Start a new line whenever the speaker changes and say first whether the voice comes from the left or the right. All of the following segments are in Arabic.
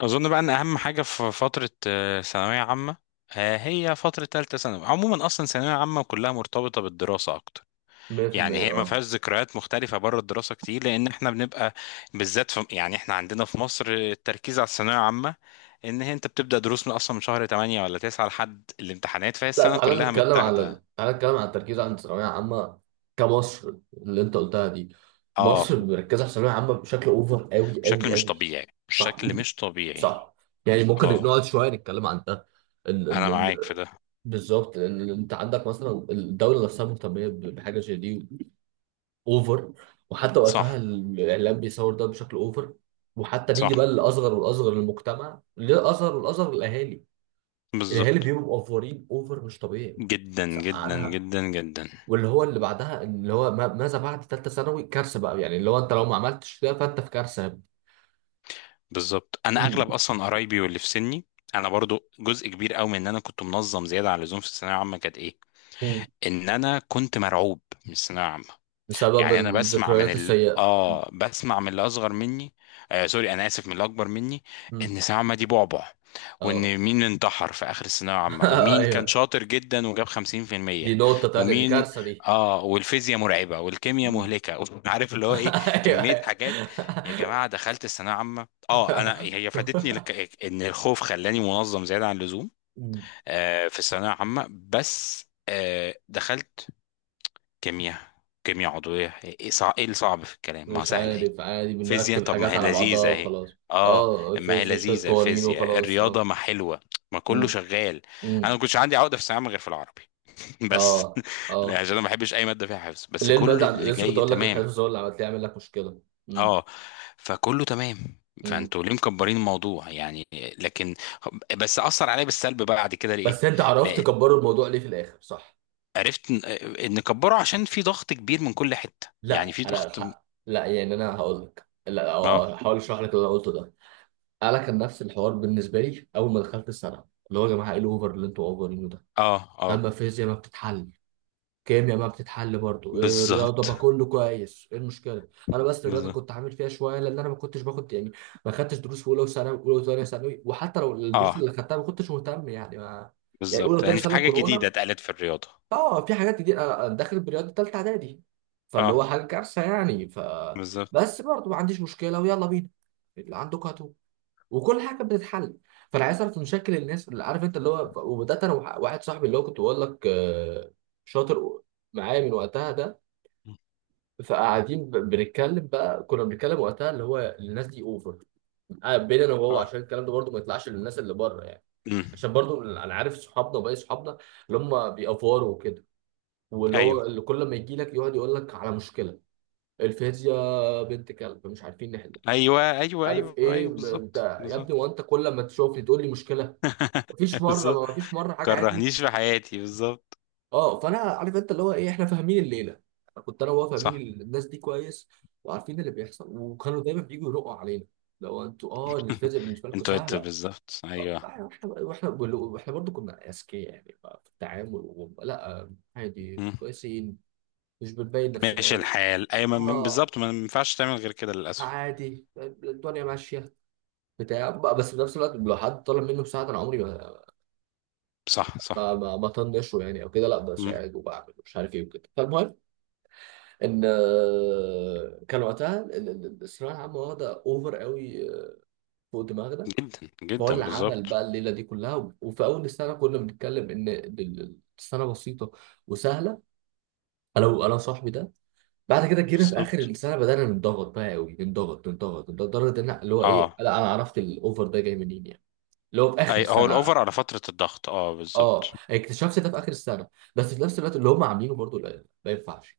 left: اظن بقى ان اهم حاجه في فتره ثانويه عامه، هي فتره ثالثه ثانوي. عموما اصلا ثانويه عامه كلها مرتبطه بالدراسه اكتر، يعني
right: 100%
left: هي ما
right: اه.
left: فيهاش ذكريات مختلفه بره الدراسه كتير، لان احنا بنبقى بالذات في، يعني احنا عندنا في مصر التركيز على الثانويه العامه، ان هي انت بتبدا دروس من اصلا من شهر 8 ولا 9 لحد الامتحانات، فهي
right: لا،
left: السنه
right: تعالى
left: كلها
right: نتكلم على
left: متاخده.
right: تعالى نتكلم على التركيز عند الثانويه العامه كمصر اللي انت قلتها دي.
left: اه،
right: مصر مركزه على الثانويه العامه بشكل اوفر قوي قوي
left: بشكل مش
right: قوي.
left: طبيعي،
right: صح
left: بشكل مش طبيعي.
right: صح. يعني ممكن
left: اه،
right: نقعد شويه نتكلم عن ده. ان ان
left: انا
right: ان
left: معاك في ده.
right: بالظبط، ان انت عندك مثلا الدوله نفسها مهتميه بحاجه زي دي اوفر، وحتى
left: صح،
right: وقتها الاعلام بيصور ده بشكل اوفر، وحتى
left: صح،
right: نيجي بقى للاصغر والاصغر للمجتمع، للاصغر والاصغر للاهالي. الهلال
left: بالظبط.
right: بيبقوا مقفورين اوفر مش طبيعي.
left: جدا جدا
right: سقعنها.
left: جدا جدا.
right: واللي هو اللي بعدها اللي هو ماذا بعد ثالثه ثانوي كارثه بقى، يعني اللي هو انت لو ما عملتش كده فانت في كارثه.
left: بالظبط، انا
right: مم.
left: اغلب اصلا قرايبي واللي في سني، انا برضو جزء كبير قوي من ان انا كنت منظم زياده عن اللزوم في الثانويه العامه كانت
right: مم.
left: ان انا كنت مرعوب من الثانويه العامه.
right: بسبب
left: يعني انا
right: الذكريات السيئه. مم.
left: بسمع من اللي اصغر مني، سوري، انا اسف، من اللي اكبر مني،
right: مم.
left: ان سلامة دي بعبع،
right: اه.
left: وان مين انتحر في اخر الثانويه العامه، ومين كان
right: ايوه،
left: شاطر جدا وجاب
right: دي
left: 50%،
right: نقطه تانيه، دي
left: ومين
right: كارثه دي.
left: اه والفيزياء مرعبه والكيمياء
right: مم.
left: مهلكه عارف اللي هو ايه.
right: ايوه
left: كميه
right: أيوة.
left: حاجات يا جماعه، دخلت الثانويه العامه، انا هي ان الخوف خلاني منظم زياده عن اللزوم،
right: مم.
left: في الثانويه العامه بس. دخلت كيمياء كيمياء عضوية، إيه الصعب في الكلام؟ ما هو
right: مش
left: سهل اهي.
right: عارف، عادي،
left: فيزياء،
right: بنركب
left: طب ما
right: حاجات
left: هي
right: على بعضها
left: لذيذة اهي.
right: وخلاص.
left: اه،
right: اه
left: ما هي
right: الفيزياء شويه
left: لذيذة
right: قوانين
left: الفيزياء،
right: وخلاص.
left: الرياضة
right: اه.
left: ما حلوة، ما كله
right: مم.
left: شغال. انا
right: مم.
left: ما كنتش عندي عقدة في الثانوية عامة غير في العربي بس.
right: اه
left: لا،
right: اه.
left: عشان انا ما بحبش اي مادة فيها حفظ، بس
right: ليه المواد
left: كل اللي
right: لسه كنت
left: جاي
right: اقول لك
left: تمام.
right: الحفظ هو اللي عملت لي عامل لك مشكله. امم
left: اه، فكله تمام،
right: امم.
left: فانتوا ليه مكبرين الموضوع يعني؟ لكن، بس اثر عليا بالسلب بقى بعد كده، ليه؟
right: بس انت عرفت
left: لا،
right: تكبر الموضوع ليه في الاخر، صح؟
left: عرفت ان إن كبره عشان في ضغط كبير من كل حتة، يعني
right: لا،
left: في ضغط.
right: لا يعني انا هقول لك، لا
left: اه،
right: هحاول اشرح لك اللي انا قلته ده. انا كان نفس الحوار بالنسبه لي اول ما دخلت السنه، اللي هو يا جماعه ايه الاوفر اللي انتوا اوفرينه ده؟
left: اه، اه،
right: لما الفيزياء ما بتتحل، كيمياء بقى بتتحل، برضو رياضه
left: بالظبط،
right: بقى كله كويس، ايه المشكله؟ انا بس الرياضه
left: بالظبط،
right: كنت عامل فيها شويه، لان انا ما كنتش باخد يعني، ما خدتش دروس في اولى وثانوي، اولى وثانيه ثانوي، وحتى لو الدروس
left: اه،
right: اللي خدتها ما كنتش مهتم يعني ما. يعني اولى
left: بالظبط،
right: وثانيه
left: يعني في
right: ثانوي
left: حاجة جديدة
right: كورونا.
left: اتقالت في الرياضة.
right: اه في حاجات كتير، انا أنا داخل برياضه ثالثه اعدادي، فاللي
left: اه،
right: هو حاجه كارثه يعني ف.
left: بالظبط،
right: بس برضو ما عنديش مشكله، ويلا بينا، اللي عندك هاتوا، وكل حاجه بتتحل. فانا عايز اعرف مشاكل الناس، اللي عارف انت اللي هو، وبدات انا واحد صاحبي اللي هو كنت بقول لك شاطر معايا من وقتها ده، فقاعدين بنتكلم بقى، كنا بنتكلم وقتها اللي هو الناس دي اوفر، بين انا وهو،
left: اه،
right: عشان الكلام ده برضو ما يطلعش للناس اللي بره يعني.
left: امم
right: عشان برضو انا عارف صحابنا وباقي صحابنا اللي هم بيأفوروا وكده، واللي هو
left: ايوه،
right: اللي كل ما يجي لك يقعد يقول لك على مشكله. الفيزياء بنت كلب مش عارفين نحلها.
left: ايوه، ايوه،
right: عارف
left: ايوه،
right: ايه
left: ايوه، بالظبط،
right: ده يا
left: بالظبط.
right: ابني، وانت كل ما تشوفني تقول لي مشكله. مفيش مره
left: بالظبط،
right: ما مفيش مره حاجه عدله.
left: كرهنيش في حياتي، بالظبط.
right: اه فانا عارف انت اللي هو ايه، احنا فاهمين الليله، كنت انا وهو فاهمين.
left: صح،
right: الناس دي كويس، وعارفين اللي بيحصل، وكانوا دايما بييجوا يرقوا علينا، لو انتوا اه الفيزياء بالنسبه لكم
left: انت قلت
right: سهله.
left: بالظبط، ايوه.
right: واحنا واحنا، واحنا برضه كنا اذكياء يعني بقى في التعامل لا عادي
left: مم.
right: كويسين، مش بنبين نفسنا
left: ماشي
right: قوي.
left: الحال، ايوه،
right: اه
left: بالظبط، ما ينفعش تعمل غير كده للاسف.
right: عادي، الدنيا ماشيه بتاع بقى. بس في نفس الوقت لو حد طلب مني مساعده انا عمري ما
left: صح،
right: ما
left: صح.
right: ما ما طنشه يعني او كده، لا
left: مم.
right: بساعده وبعمل مش عارف ايه وكده. فالمهم ان كان وقتها الثانويه العامه واخده اوفر قوي، فوق دماغنا.
left: جدا
right: فهو
left: جدا،
right: اللي عمل
left: بالظبط.
right: بقى الليله دي كلها، وفي اول السنه كنا بنتكلم ان السنه بسيطه وسهله، انا وصاحبي ده. بعد كده جينا في اخر
left: بالظبط،
right: السنه بدانا نتضغط بقى قوي، نتضغط نتضغط نتضغط، لدرجه ان اللي هو ايه،
left: اه،
right: لا انا عرفت الاوفر ده جاي منين يعني، اللي هو في اخر
left: اي هو
right: السنه.
left: الاوفر على فترة الضغط، اه، بالظبط.
right: اه اكتشفت ده في اخر السنه. بس في نفس الوقت اللي هم عاملينه برضو لا ما ينفعش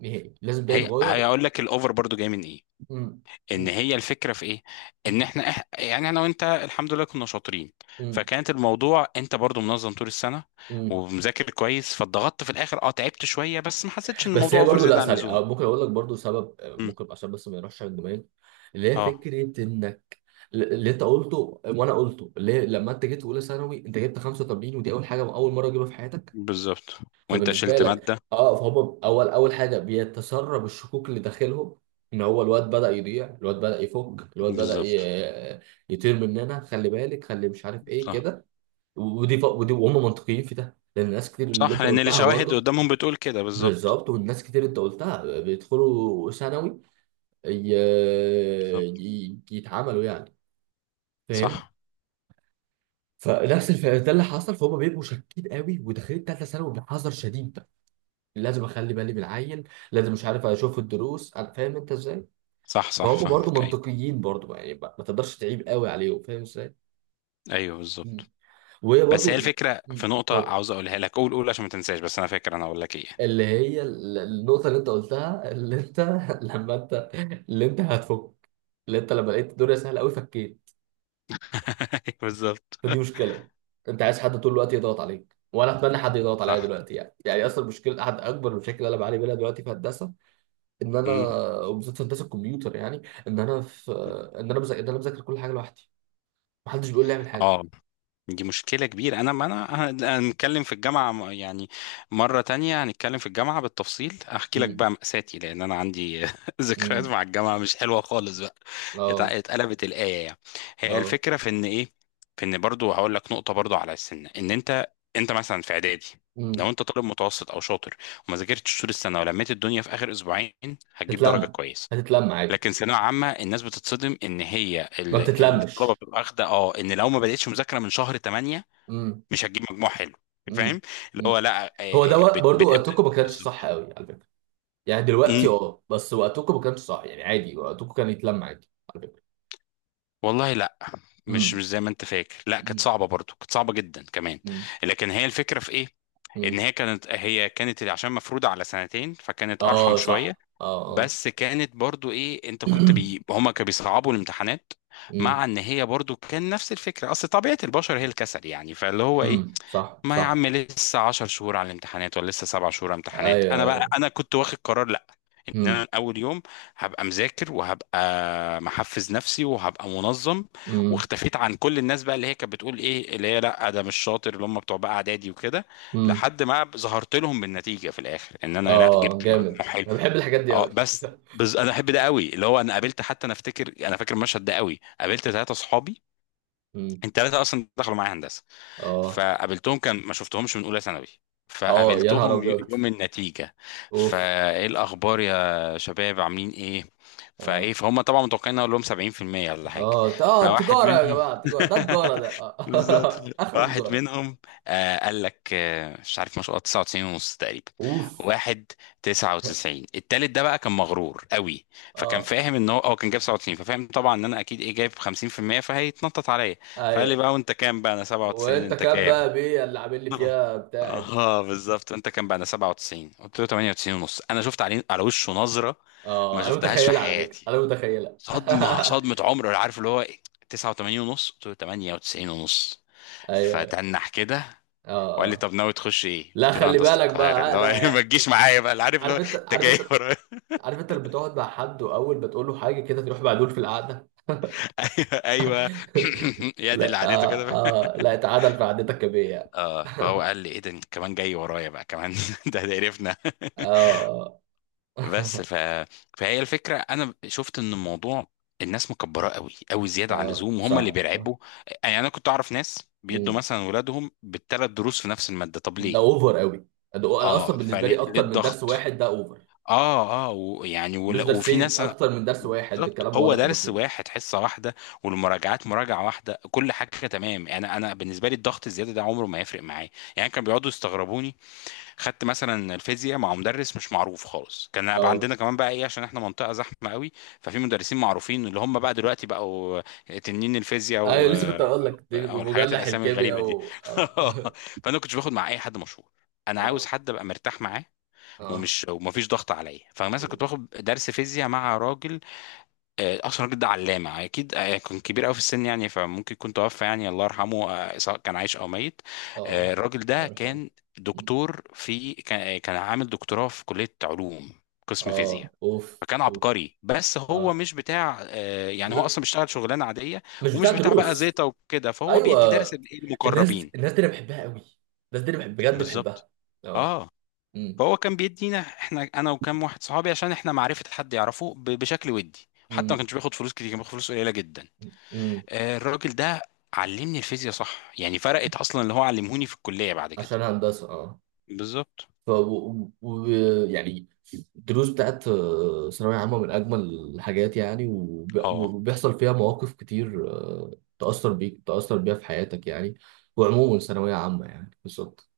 right: نهائي، لازم ده
left: هي
right: يتغير.
left: هيقول لك الاوفر برضو جاي من ايه؟
right: م-
left: ان
right: م-
left: هي الفكره في ايه؟ ان احنا يعني انا وانت الحمد لله كنا شاطرين،
right: م-
left: فكانت الموضوع انت برضو منظم طول السنه
right: مم.
left: ومذاكر كويس، فاتضغطت في الاخر، تعبت شويه، بس ما حسيتش ان
right: بس
left: الموضوع
right: هي
left: اوفر
right: برضو لا
left: زياده عن
right: سوري
left: اللزوم.
right: أو ممكن اقول لك برضو سبب
left: مم.
right: ممكن عشان بس ما يروحش على الجمال، اللي هي
left: اه،
right: فكره انك اللي انت قلته وانا قلته، اللي هي لما انت جيت اولى ثانوي انت جبت 85، ودي اول حاجه اول مره اجيبها في حياتك،
left: بالظبط، وانت
right: فبالنسبه
left: شلت
right: لك
left: ماده،
right: اه. فهم اول اول حاجه بيتسرب الشكوك اللي داخلهم، ان هو الواد بدا يضيع، الواد بدا يفك، الواد بدا
left: بالظبط.
right: يطير مننا، خلي بالك، خلي مش عارف ايه
left: صح،
right: كده. ودي وهم منطقيين في ده، لان ناس كتير اللي
left: صح،
right: انت
left: لان
right: قلتها
left: الشواهد
right: برضو.
left: قدامهم بتقول كده، بالظبط.
right: بالظبط، والناس كتير انت قلتها بيدخلوا ثانوي ي-
left: بالظبط،
right: يتعاملوا يعني، فاهم.
left: صح،
right: ده اللي حصل، فهم بيبقوا شاكين قوي وداخلين ثالثه ثانوي بحذر شديد. لازم اخلي بالي من العيل، لازم مش عارف اشوف الدروس، انا فاهم انت ازاي.
left: صح، صح،
right: فهم برضو
left: فاهمك، ايوه،
right: منطقيين برضو يعني، ما ما تقدرش تعيب قوي عليهم، فاهم ازاي.
left: ايوه،
right: مم.
left: بالظبط.
right: وهي
left: بس هي
right: برضو.
left: الفكره في
right: مم.
left: نقطه
right: اتفضل.
left: عاوز اقولها لك، قول قول عشان ما تنساش، بس انا فاكر انا اقول لك ايه.
right: اللي هي النقطه اللي انت قلتها، اللي انت لما انت، اللي انت هتفك، اللي انت لما لقيت الدنيا سهله قوي فكيت،
left: بالظبط،
right: فدي مشكله. انت عايز حد طول الوقت يضغط عليك، وانا اتمنى حد يضغط عليا
left: صح.
right: دلوقتي يعني، يعني اصلا المشكله، احد اكبر المشاكل اللي انا بعاني منها دلوقتي في هندسه، ان انا،
left: مم.
right: وبالذات في هندسه الكمبيوتر يعني، ان انا في، ان انا بذاكر، ان انا بذاكر كل حاجه لوحدي، محدش بيقول لي اعمل حاجه.
left: اه، دي مشكلة كبيرة، انا ما انا هنتكلم في الجامعة، يعني مرة تانية هنتكلم في الجامعة بالتفصيل، احكي لك
right: امم
left: بقى مأساتي، لان انا عندي ذكريات
right: امم.
left: مع الجامعة مش حلوة خالص بقى.
right: اه
left: اتقلبت الآية يعني. هي
right: اه.
left: الفكرة في ان ايه؟ في ان برضو هقول لك نقطة برضو على السن، ان انت مثلا في اعدادي، لو
right: امم.
left: انت طالب متوسط او شاطر وما ذاكرتش طول السنة ولميت الدنيا في اخر اسبوعين، هتجيب درجة
right: تتلم،
left: كويسة.
right: هتتلم عادي.
left: لكن ثانويه عامه الناس بتتصدم ان هي
right: ما
left: الطلبه
right: بتتلمش.
left: بتبقى واخده، ان لو ما بداتش مذاكره من شهر 8
right: امم
left: مش هتجيب مجموع حلو،
right: امم
left: فاهم؟ اللي
right: امم.
left: هو لا،
right: هو ده برضو
left: بتبدا،
right: وقتكم ما كانش صح
left: بالظبط،
right: قوي على فكره، يعني دلوقتي
left: امم
right: اه، بس وقتكم ما كانش صح يعني، عادي وقتكم كان يتلم عادي على فكره.
left: والله لا، مش زي ما انت فاكر، لا، كانت
right: امم.
left: صعبه برضو، كانت صعبه جدا كمان.
right: مم.
left: لكن هي الفكره في ايه؟ ان
right: مم.
left: هي كانت عشان مفروضه على سنتين، فكانت ارحم
right: اه
left: شويه.
right: صح اه اه.
left: بس كانت برضو ايه، هما كانوا بيصعبوا الامتحانات، مع
right: مم.
left: ان هي برضو كان نفس الفكره، اصل طبيعه البشر هي الكسل، يعني فاللي هو ايه،
right: مم. صح
left: ما يا
right: صح.
left: عم لسه 10 شهور على الامتحانات، ولا لسه 7 شهور على الامتحانات،
right: ايوه
left: انا بقى
right: ايوه.
left: انا كنت واخد قرار لا، ان انا
right: مم.
left: من اول يوم هبقى مذاكر وهبقى محفز نفسي وهبقى منظم،
right: مم.
left: واختفيت عن كل الناس بقى اللي هي كانت بتقول ايه، اللي هي لا ده مش شاطر، اللي هم بتوع بقى اعدادي وكده،
right: مم.
left: لحد ما ظهرت لهم بالنتيجه في الاخر ان انا لا
right: اه
left: جبت مجموع
right: جامد،
left: حلو.
right: انا بحب الحاجات دي
left: اه،
right: قوي.
left: بس. بس انا احب ده قوي، اللي هو انا قابلت، حتى انا افتكر، انا فاكر المشهد ده قوي، قابلت ثلاثه صحابي، الثلاثه اصلا دخلوا معايا هندسه.
right: اه
left: فقابلتهم، كان ما شفتهمش من اولى ثانوي،
right: اه. يا نهار
left: فقابلتهم
right: ابيض!
left: يوم النتيجة.
right: اوف.
left: فايه الاخبار يا شباب، عاملين ايه؟
right: اه
left: فهم طبعا متوقعين اقول لهم 70% ولا حاجة.
right: اه اه
left: فواحد
right: تجارة يا
left: منهم
right: جماعة، تجارة ده، تجارة ده
left: بالظبط،
right: آه. اخر
left: واحد
right: تجارة.
left: منهم قال لك، مش عارف، ما شاء الله، 99 ونص تقريبا.
right: اوف.
left: واحد 99، التالت ده بقى كان مغرور قوي، فكان
right: اه.
left: فاهم ان هو كان جايب 97، ففاهم طبعا ان انا اكيد جايب 50%، فهيتنطط عليا، فقال لي
right: ايوه.
left: بقى: وانت كام بقى؟ انا 97،
right: وانت
left: انت
right: كاب
left: كام؟
right: بقى بيه اللي عامل لي
left: اه،
right: فيها بتاعت.
left: بالظبط، انت كام بقى؟ انا 97، قلت له 98 ونص. انا شفت عليه على وشه نظره ما
right: اه انا
left: شفتهاش في
right: متخيلة على فكرة،
left: حياتي،
right: انا متخيلة.
left: صدمه صدمه عمر، ولا عارف اللي هو ايه، 89 ونص، قلت له 98 ونص،
right: ايوه.
left: فتنح كده،
right: اه
left: وقال لي:
right: اه.
left: طب ناوي تخش ايه؟
right: لا
left: قلت له
right: خلي
left: هندسه
right: بالك
left: القاهره،
right: بقى،
left: اللي هو ما
right: لا.
left: تجيش معايا بقى، اللي عارف، اللي هو
right: عارف انت،
left: انت
right: عارف
left: جاي
right: انت،
left: ورايا.
right: عارف انت اللي بتقعد مع حد، واول ما تقول له حاجه كده تروح معدول في القعده.
left: ايوه، ايوه. يا دي اللي
right: لا
left: عادته
right: آه،
left: كده.
right: آه لا اتعادل في قعدتك يا بيه.
left: اه، فهو قال لي: ايه ده؟ انت كمان جاي ورايا بقى كمان. ده قرفنا.
right: اه.
left: بس فهي الفكره انا شفت ان الموضوع، الناس مكبراه قوي قوي زياده عن
right: اه
left: اللزوم، وهم اللي
right: صح صح.
left: بيرعبوا. يعني انا كنت اعرف ناس بيدوا
right: مم.
left: مثلا ولادهم بالثلاث دروس في نفس الماده، طب
right: ده
left: ليه؟
right: اوفر قوي، ده انا اصلا
left: اه،
right: بالنسبه
left: فليه
right: لي
left: ليه
right: اكتر من درس
left: الضغط؟
right: واحد ده اوفر.
left: اه، اه، ويعني
right: مش
left: وفي
right: درسين،
left: ناس،
right: اكتر من درس واحد
left: بالظبط
right: الكلام
left: هو
right: واضح
left: درس
right: وبسيط.
left: واحد، حصه واحده، والمراجعات مراجعه واحده، كل حاجه تمام، يعني انا بالنسبه لي الضغط الزياده ده عمره ما يفرق معايا، يعني كانوا بيقعدوا يستغربوني. خدت مثلا الفيزياء مع مدرس مش معروف خالص، كان بقى
right: اه.
left: عندنا كمان بقى عشان احنا منطقه زحمه قوي، ففي مدرسين معروفين اللي هم بقى دلوقتي بقوا تنين الفيزياء
right: ايوه لسه كنت هقول لك دي
left: او الحاجات
right: مجلح
left: الاسامي
right: الكيمياء
left: الغريبه دي
right: و اه.
left: فانا كنتش باخد مع اي حد مشهور، انا عاوز
right: اه
left: حد ابقى مرتاح معاه،
right: اه
left: ومفيش ضغط عليا، فمثلا كنت باخد درس فيزياء مع راجل، اصلا الراجل ده علامه اكيد، كان كبير قوي في السن، يعني فممكن يكون توفى يعني، الله يرحمه، سواء كان عايش او ميت،
right: اه.
left: الراجل ده
right: الله يرحمه.
left: كان دكتور، في كان آه، كان عامل دكتوراه في كليه علوم، قسم
right: اه
left: فيزياء،
right: اوف
left: فكان
right: اوف.
left: عبقري، بس هو
right: اه
left: مش بتاع يعني هو
right: م...
left: اصلا بيشتغل شغلانه عاديه،
right: مش بتاع
left: ومش بتاع بقى
right: دروس.
left: زيطه وكده، فهو
right: ايوه،
left: بيدي درس للإيه؟
right: الناس
left: المقربين.
right: الناس دي انا بحبها قوي، الناس دي انا بحب بجد
left: بالظبط،
right: بحبها. اه.
left: اه،
right: امم
left: فهو كان بيدينا احنا، انا وكام واحد صحابي، عشان احنا معرفه حد يعرفه بشكل ودي، حتى ما
right: امم
left: كانش بياخد فلوس كتير، كان بياخد فلوس قليله جدا،
right: امم.
left: الراجل ده علمني الفيزياء صح يعني، فرقت اصلا اللي هو علمهوني في الكليه بعد كده،
right: عشان هندسه اه.
left: بالظبط،
right: ف يعني الدروس بتاعت ثانويه عامه من اجمل الحاجات يعني،
left: اه.
right: وبيحصل فيها مواقف كتير تاثر بيك، تاثر بيها في حياتك يعني. وعموما ثانويه عامه يعني، بالظبط.